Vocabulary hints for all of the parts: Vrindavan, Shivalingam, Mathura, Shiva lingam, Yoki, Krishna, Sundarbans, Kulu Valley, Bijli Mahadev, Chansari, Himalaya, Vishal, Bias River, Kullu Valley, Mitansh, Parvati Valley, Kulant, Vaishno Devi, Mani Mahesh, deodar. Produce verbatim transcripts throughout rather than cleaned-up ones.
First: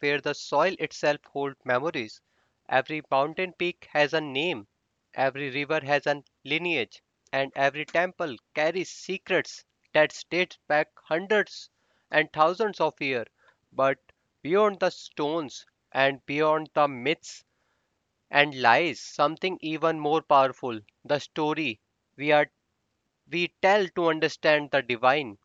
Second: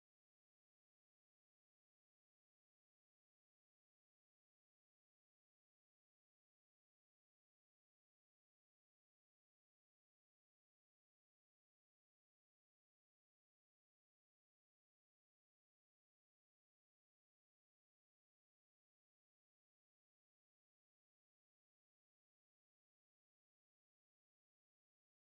where the soil itself holds memories. Every mountain peak has a name, every river has a lineage, and every temple carries secrets that date back hundreds and thousands of years. But beyond the stones and beyond the myths and lies, something even more powerful, the story we, are, we tell to understand the divine.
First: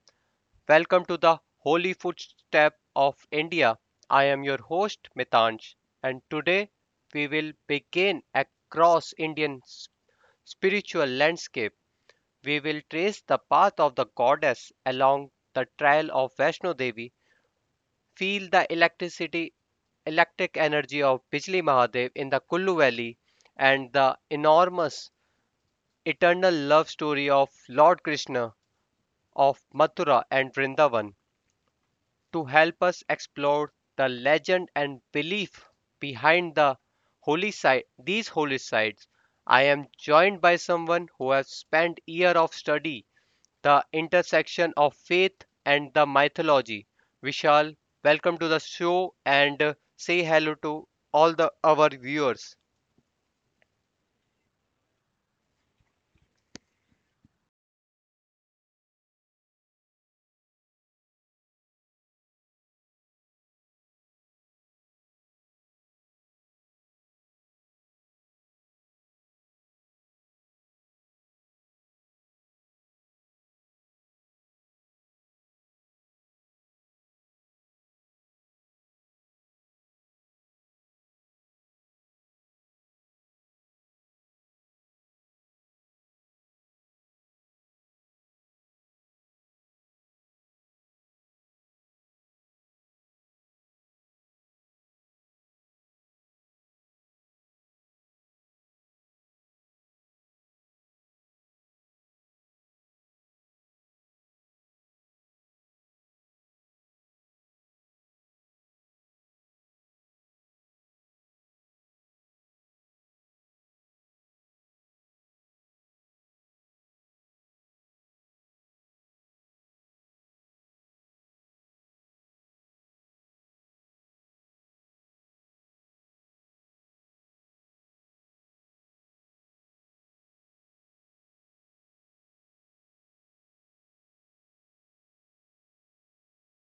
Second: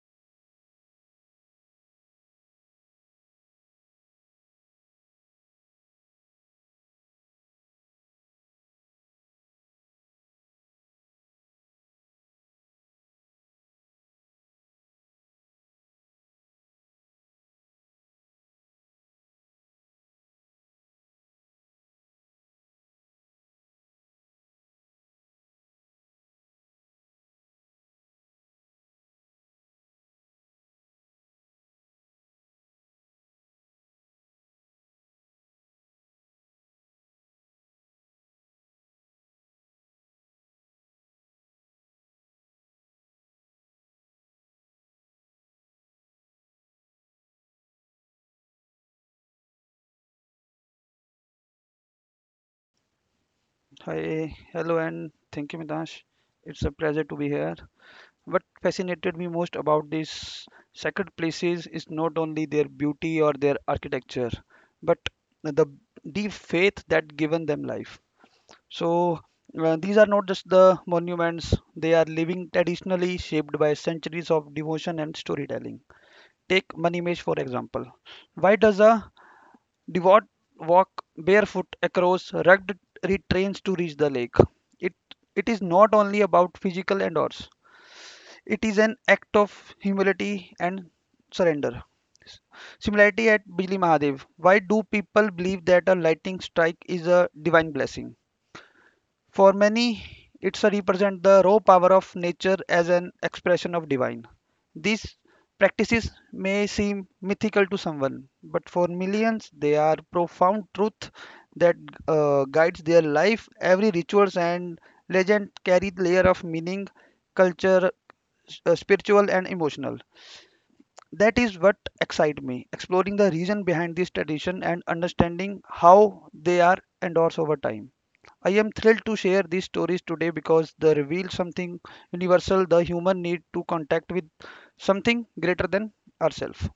Welcome to the Holy Footstep of India. I am your host Mitansh, and today we will begin across Indian spiritual landscape. We will trace the path of the goddess along the trail of Vaishno Devi, feel the electricity electric energy of Bijli Mahadev in the Kullu Valley, and the enormous eternal love story of Lord Krishna of Mathura and Vrindavan. To help us explore the legend and belief behind the holy site these holy sites, I am joined by someone who has spent years of study the intersection of faith and the mythology. Vishal, welcome to the show, and uh, say hello to all the our viewers. Hi, hello, and thank you, Midash. It's a pleasure to be here. What fascinated me most about these sacred places is not only their beauty or their architecture, but the deep faith that given them life. So uh, these are not just the monuments; they are living, traditionally shaped by centuries of devotion and storytelling. Take Manimesh for example. Why does a Devout walk barefoot across rugged terrains to reach the lake? It it is not only about physical endurance; it is an act of humility and surrender. Similarity at Bijli Mahadev. Why do people believe that a lightning strike is a divine blessing? For many, it's a represent the raw power of nature as an expression of divine. These practices may seem mythical to someone, but for millions, they are profound truth that uh, guides their life. Every rituals and legend carry layer of meaning, culture, s- uh, spiritual and emotional. That is what excite me, exploring the reason behind this tradition and understanding how they are endorsed over time. I am thrilled to share these stories today because they reveal something universal the human need to contact with something greater than ourselves.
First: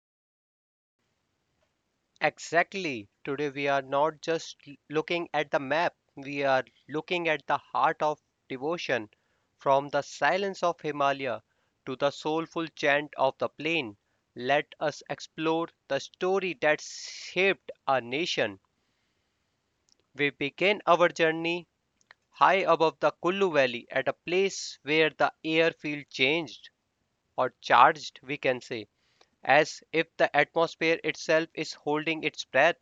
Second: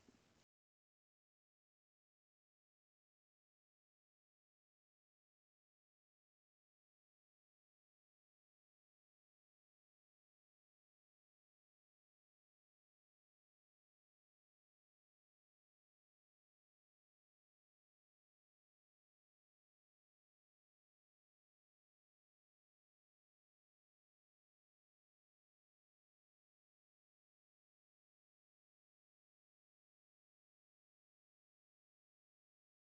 Exactly. Today we are not just l- looking at the map, we are looking at the heart of devotion, from the silence of Himalaya to the soulful chant of the plain. Let us explore the story that shaped our nation. We begin our journey high above the Kullu Valley at a place where the air feels changed or charged, we can say, as if the atmosphere itself is holding its breath.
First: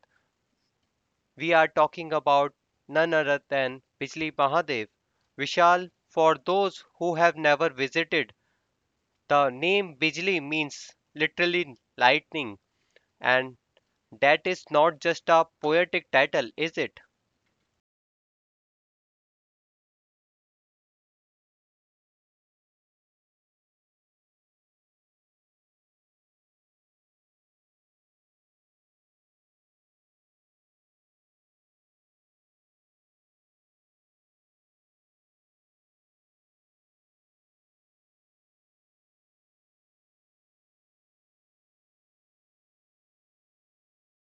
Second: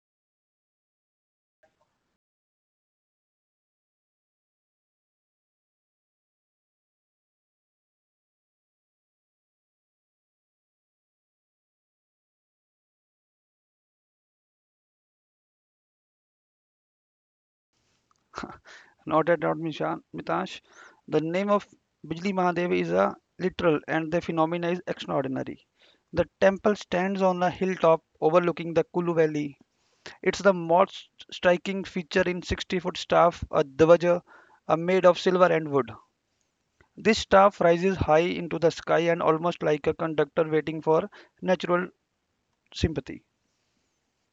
We are talking about none other than Bijli Mahadev. Vishal, for those who have never visited, the name Bijli means literally lightning, and that is not just a poetic title, is it? Not at all, Mishan- Mitash. The name of Bijli Mahadev is a literal and the phenomena is extraordinary. The temple stands on a hilltop overlooking the Kulu Valley. It's the most striking feature in sixty foot staff, a dvaja, are made of silver and wood. This staff rises high into the sky and almost like a conductor waiting for natural sympathy.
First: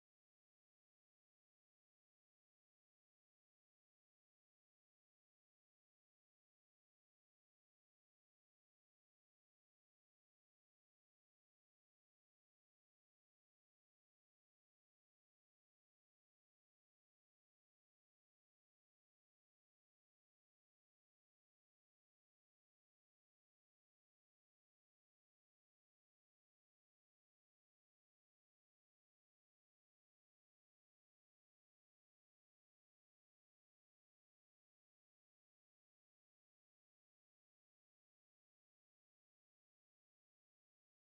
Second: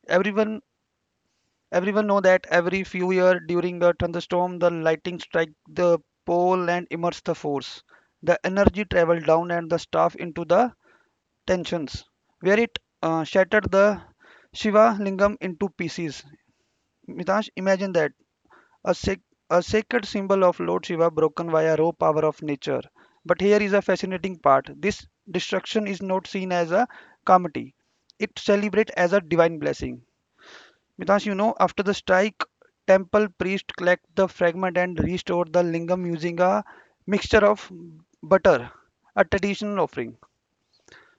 Everyone everyone know that every few year during a thunderstorm the lightning strike the pole and immerse the force. The energy travel down and the staff into the tensions where it uh, shattered the Shiva lingam into pieces. Mitash, imagine that a, sac- a sacred symbol of Lord Shiva broken by a raw power of nature. But here is a fascinating part. This destruction is not seen as a calamity. It celebrates as a divine blessing. Because you know, after the strike, temple priest collect the fragment and restore the lingam using a mixture of butter, a traditional offering.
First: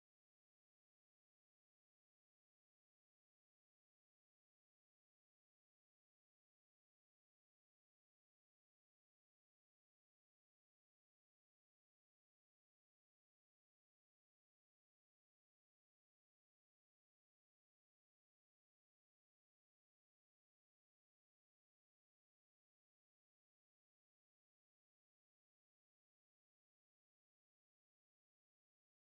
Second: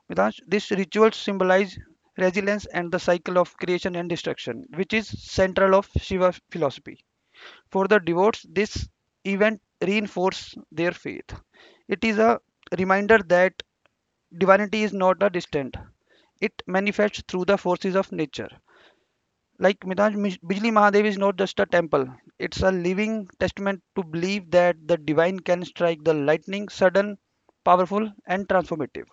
Because this ritual symbolize resilience and the cycle of creation and destruction, which is central of Shiva philosophy. For the devotees, this event reinforces their faith. It is a reminder that divinity is not a distant. It manifests through the forces of nature. Like Mitaj, Bijli Mahadev is not just a temple. It's a living testament to believe that the divine can strike the lightning, sudden, powerful, and transformative.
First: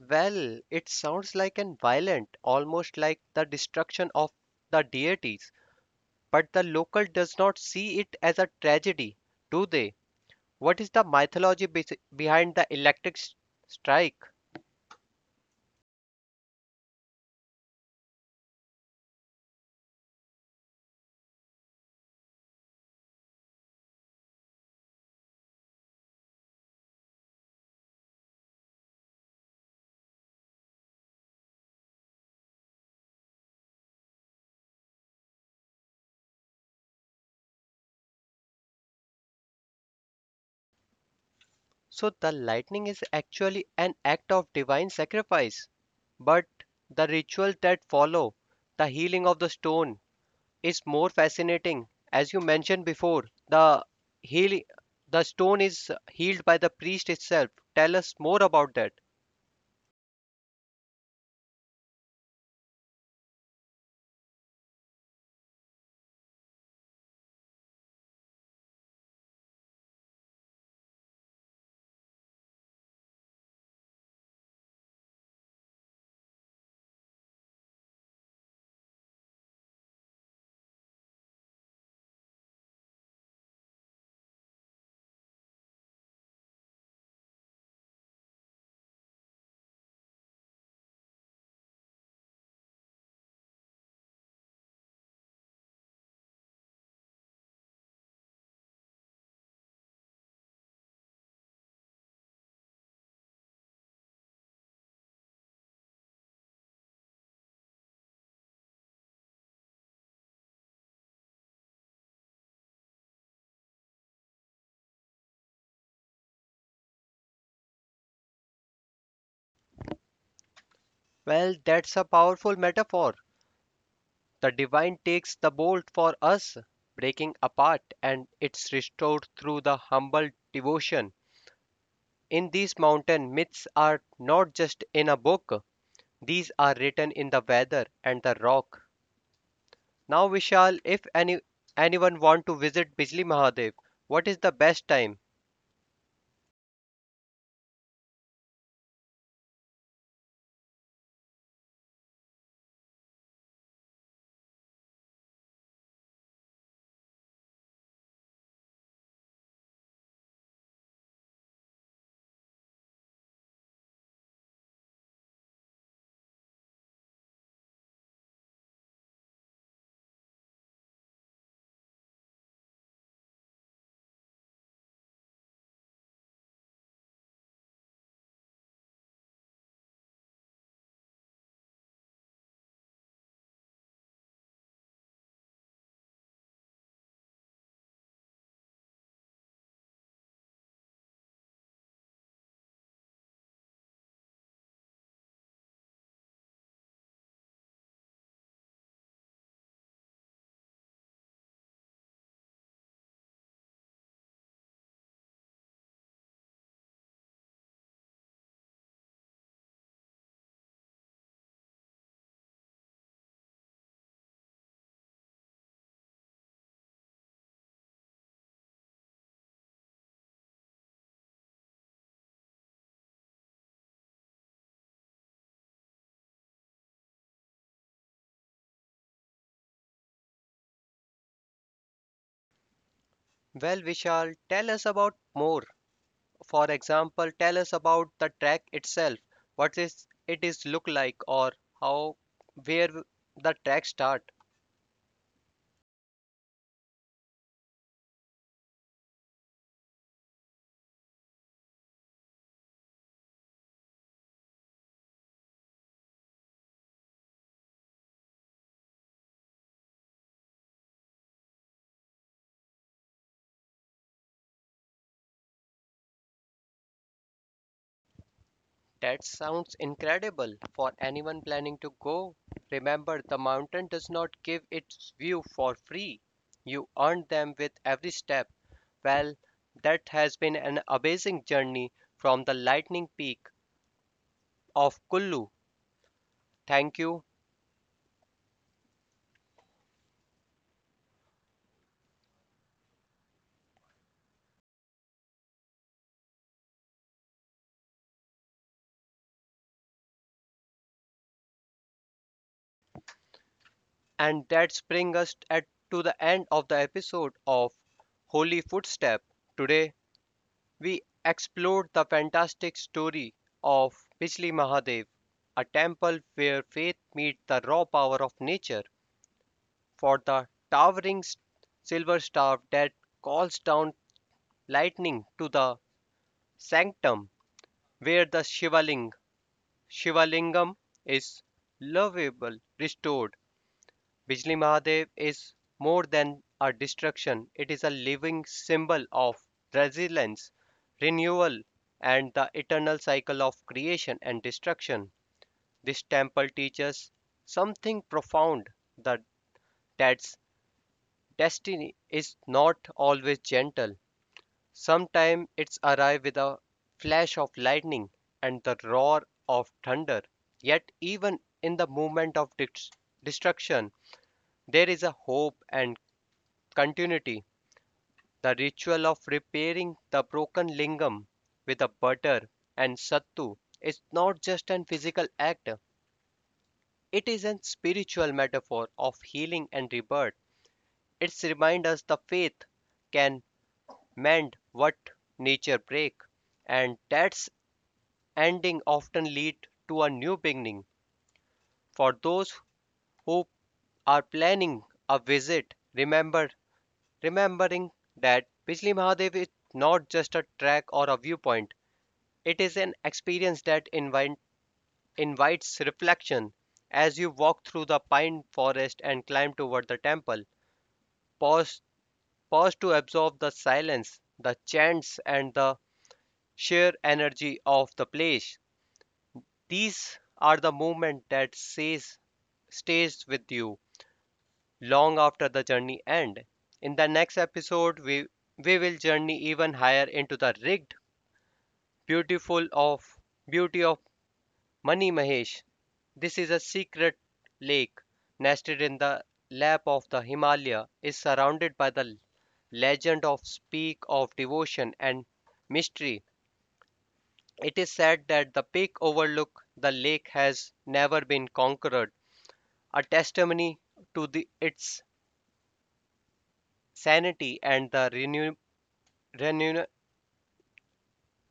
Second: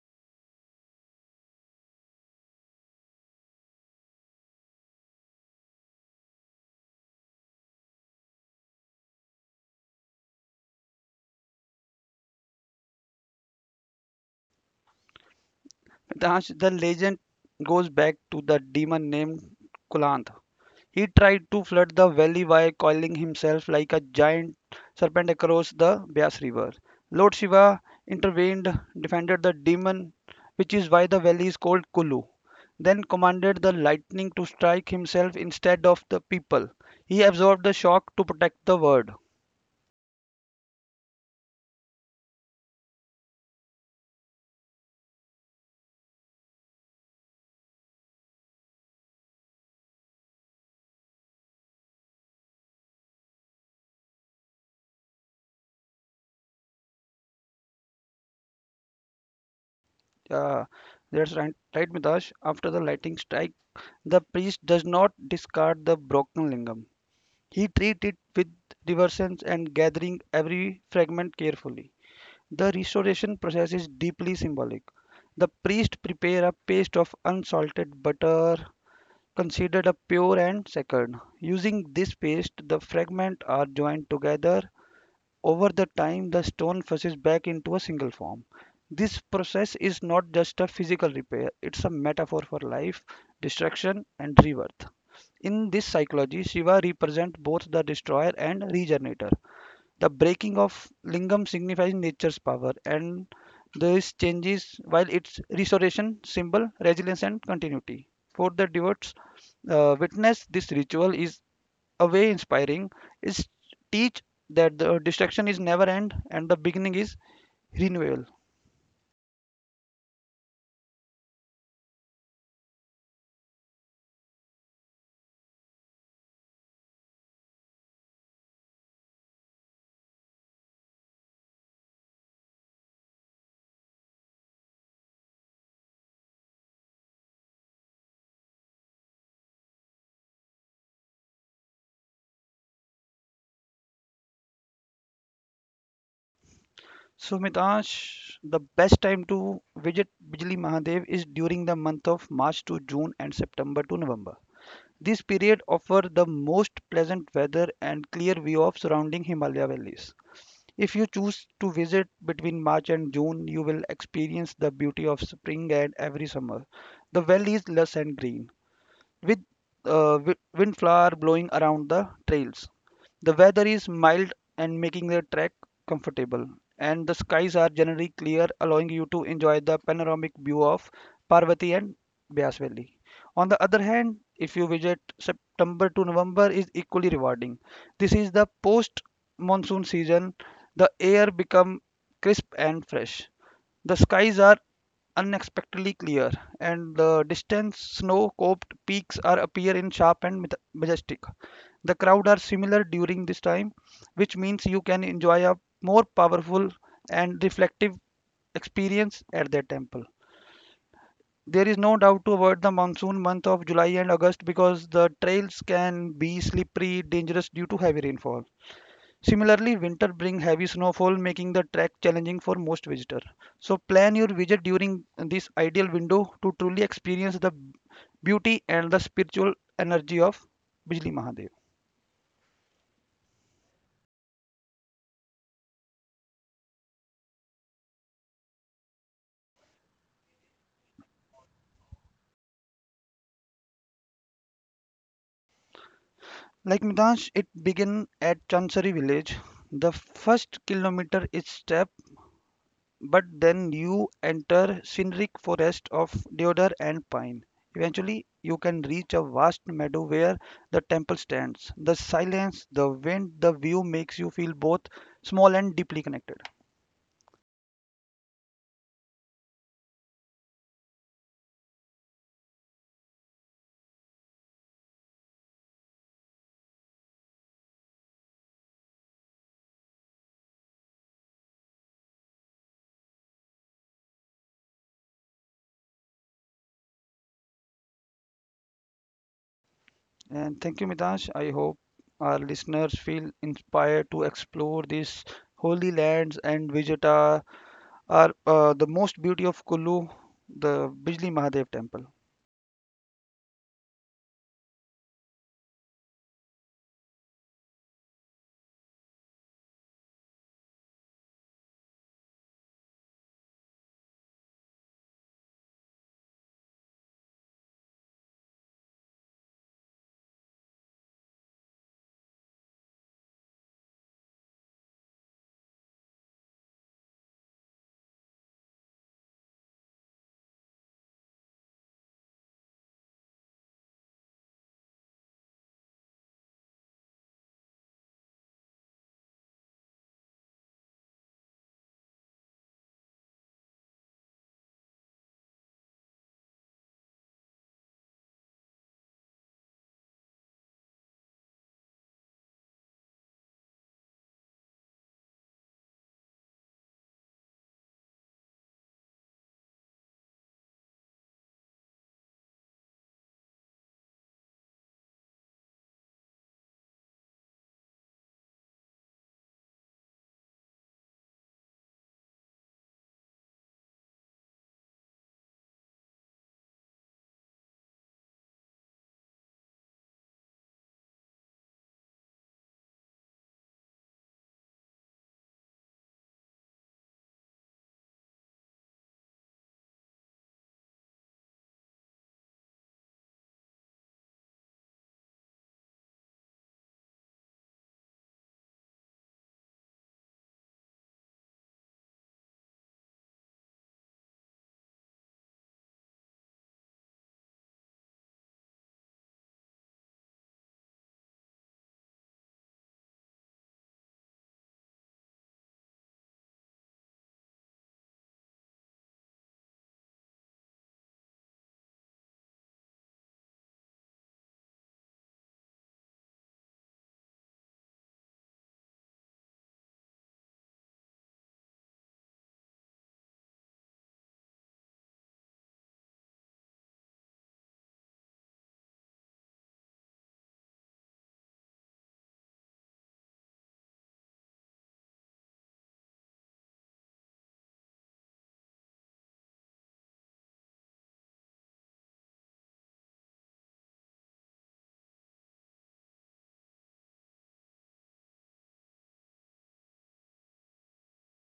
Well, it sounds like an violent, almost like the destruction of the deities, but the local does not see it as a tragedy, do they? What is the mythology bes- behind the electric strike? The legend goes back to the demon named Kulant. He tried to flood the valley by coiling himself like a giant serpent across the Bias River. Lord Shiva intervened, defended the demon, which is why the valley is called Kulu, then commanded the lightning to strike himself instead of the people. He absorbed the shock to protect the world. So the lightning is actually an act of divine sacrifice. But the rituals that follow, the healing of the stone, is more fascinating. As you mentioned before, the heal the stone is healed by the priest itself. Tell us more about that. Uh, that's right, right, Mitash. After the lightning strike, the priest does not discard the broken lingam. He treats it with reverence and gathering every fragment carefully. The restoration process is deeply symbolic. The priest prepare a paste of unsalted butter, considered a pure and sacred. Using this paste, the fragments are joined together. Over the time, the stone fuses back into a single form. This process is not just a physical repair, it's a metaphor for life, destruction, and rebirth. In this psychology, Shiva represents both the destroyer and regenerator. The breaking of lingam signifies nature's power, and this changes while its restoration symbol resilience and continuity. For the devotees, uh, witness this ritual is a way inspiring. It teach that the destruction is never end and the beginning is renewal. Well, that's a powerful metaphor. The divine takes the bolt for us, breaking apart, and it's restored through the humble devotion. In these mountain myths are not just in a book, these are written in the weather and the rock. Now Vishal, if any anyone want to visit Bijli Mahadev, what is the best time? So Mitash, the best time to visit Bijli Mahadev is during the month of March to June and September to November. This period offers the most pleasant weather and clear view of surrounding Himalaya valleys. If you choose to visit between March and June, you will experience the beauty of spring and every summer. The valley is lush and green, with uh, wi- windflower blowing around the trails. The weather is mild and making the trek comfortable, and the skies are generally clear, allowing you to enjoy the panoramic view of Parvati and Bias Valley. On the other hand, if you visit September to November is equally rewarding. This is the post monsoon season. The air become crisp and fresh the skies are unexpectedly clear, and the distant snow-capped peaks are appear in sharp and maj- majestic. The crowd are similar during this time, which means you can enjoy a more powerful and reflective experience at the temple. There is no doubt to avoid the monsoon month of July and August because the trails can be slippery, dangerous due to heavy rainfall. Similarly, winter brings heavy snowfall, making the trek challenging for most visitors. So plan your visit during this ideal window to truly experience the beauty and the spiritual energy of Bijli Mahadev. Well, Vishal, tell us about more. For example, tell us about the track itself. What is it is look like, or how, where the track start? Like Midansh, it begins at Chansari village. The first kilometer is steep but then you enter scenic forest of deodar and pine. Eventually, you can reach a vast meadow where the temple stands. The silence, the wind, the view makes you feel both small and deeply connected. That sounds incredible for anyone planning to go. Remember, the mountain does not give its view for free. You earn them with every step. Well, that has been an amazing journey from the lightning peak of Kullu. Thank you. And thank you, Mitansh. I hope our listeners feel inspired to explore these holy lands and visit our, our uh, the most beauty of Kullu, the Bijli Mahadev temple. And that brings us at, to the end of the episode of Holy Footstep. Today, we explored the fantastic story of Bijli Mahadev, a temple where faith meets the raw power of nature, for the towering silver staff that calls down lightning to the sanctum where the Shivaling, Shivalingam is lovable, restored. Bijli Mahadev is more than a destruction, it is a living symbol of resilience, renewal, and the eternal cycle of creation and destruction. This temple teaches something profound that that's destiny is not always gentle. Sometimes it's arrive with a flash of lightning and the roar of thunder. Yet even in the moment of dis- destruction, there is a hope and continuity. The ritual of repairing the broken lingam with a butter and sattu is not just an physical act, it is a spiritual metaphor of healing and rebirth. It reminds us that faith can mend what nature breaks, and that's ending often leads to a new beginning. For those who are planning a visit, remember remembering that Bijli Mahadev is not just a track or a viewpoint, it is an experience that invite, invites reflection. As you walk through the pine forest and climb toward the temple, pause, pause to absorb the silence, the chants, and the sheer energy of the place. These are the moments that says, stays with you long after the journey ends. In the next episode, we, we will journey even higher into the rigged Beautiful of beauty of Mani Mahesh. This is a secret lake nested in the lap of the Himalaya, is surrounded by the legend of speak of devotion and mystery. It is said that the peak overlook the lake has never been conquered, a testimony to the, its sanity and the renew, renew,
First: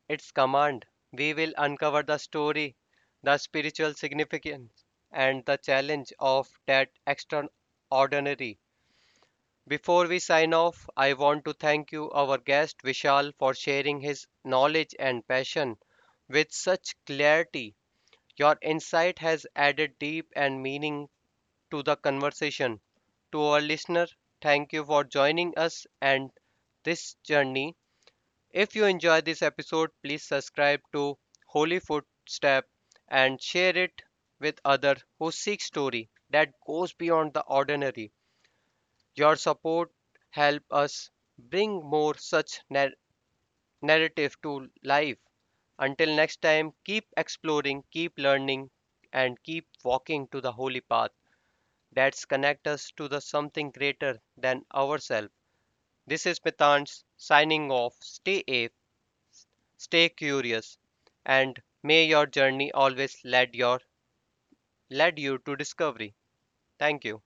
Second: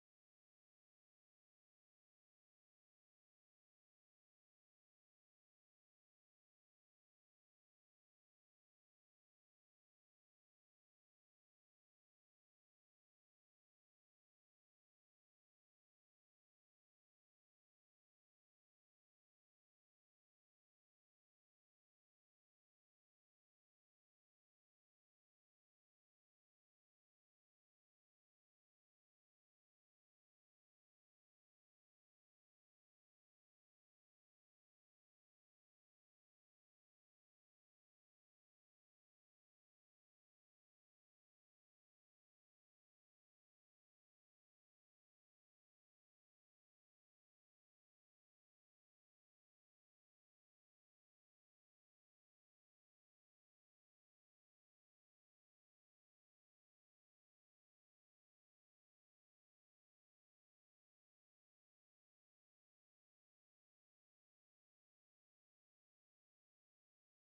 its command, we will uncover the story, the spiritual significance, and the challenge of that extraordinary. Before we sign off, I want to thank you, our guest Vishal, for sharing his knowledge and passion with such clarity. Your insight has added deep and meaning to the conversation. To our listener, thank you for joining us and this journey. If you enjoyed this episode, please subscribe to Holy Footstep and share it with others who seek story that goes beyond the ordinary. Your support helps us bring more such nar- narrative to life. Until next time, keep exploring, keep learning, and keep walking to the holy path that's connect us to the something greater than ourselves. This is Mitansh signing off. Stay safe. Stay curious, and may your journey always lead your lead you to discovery. Thank you.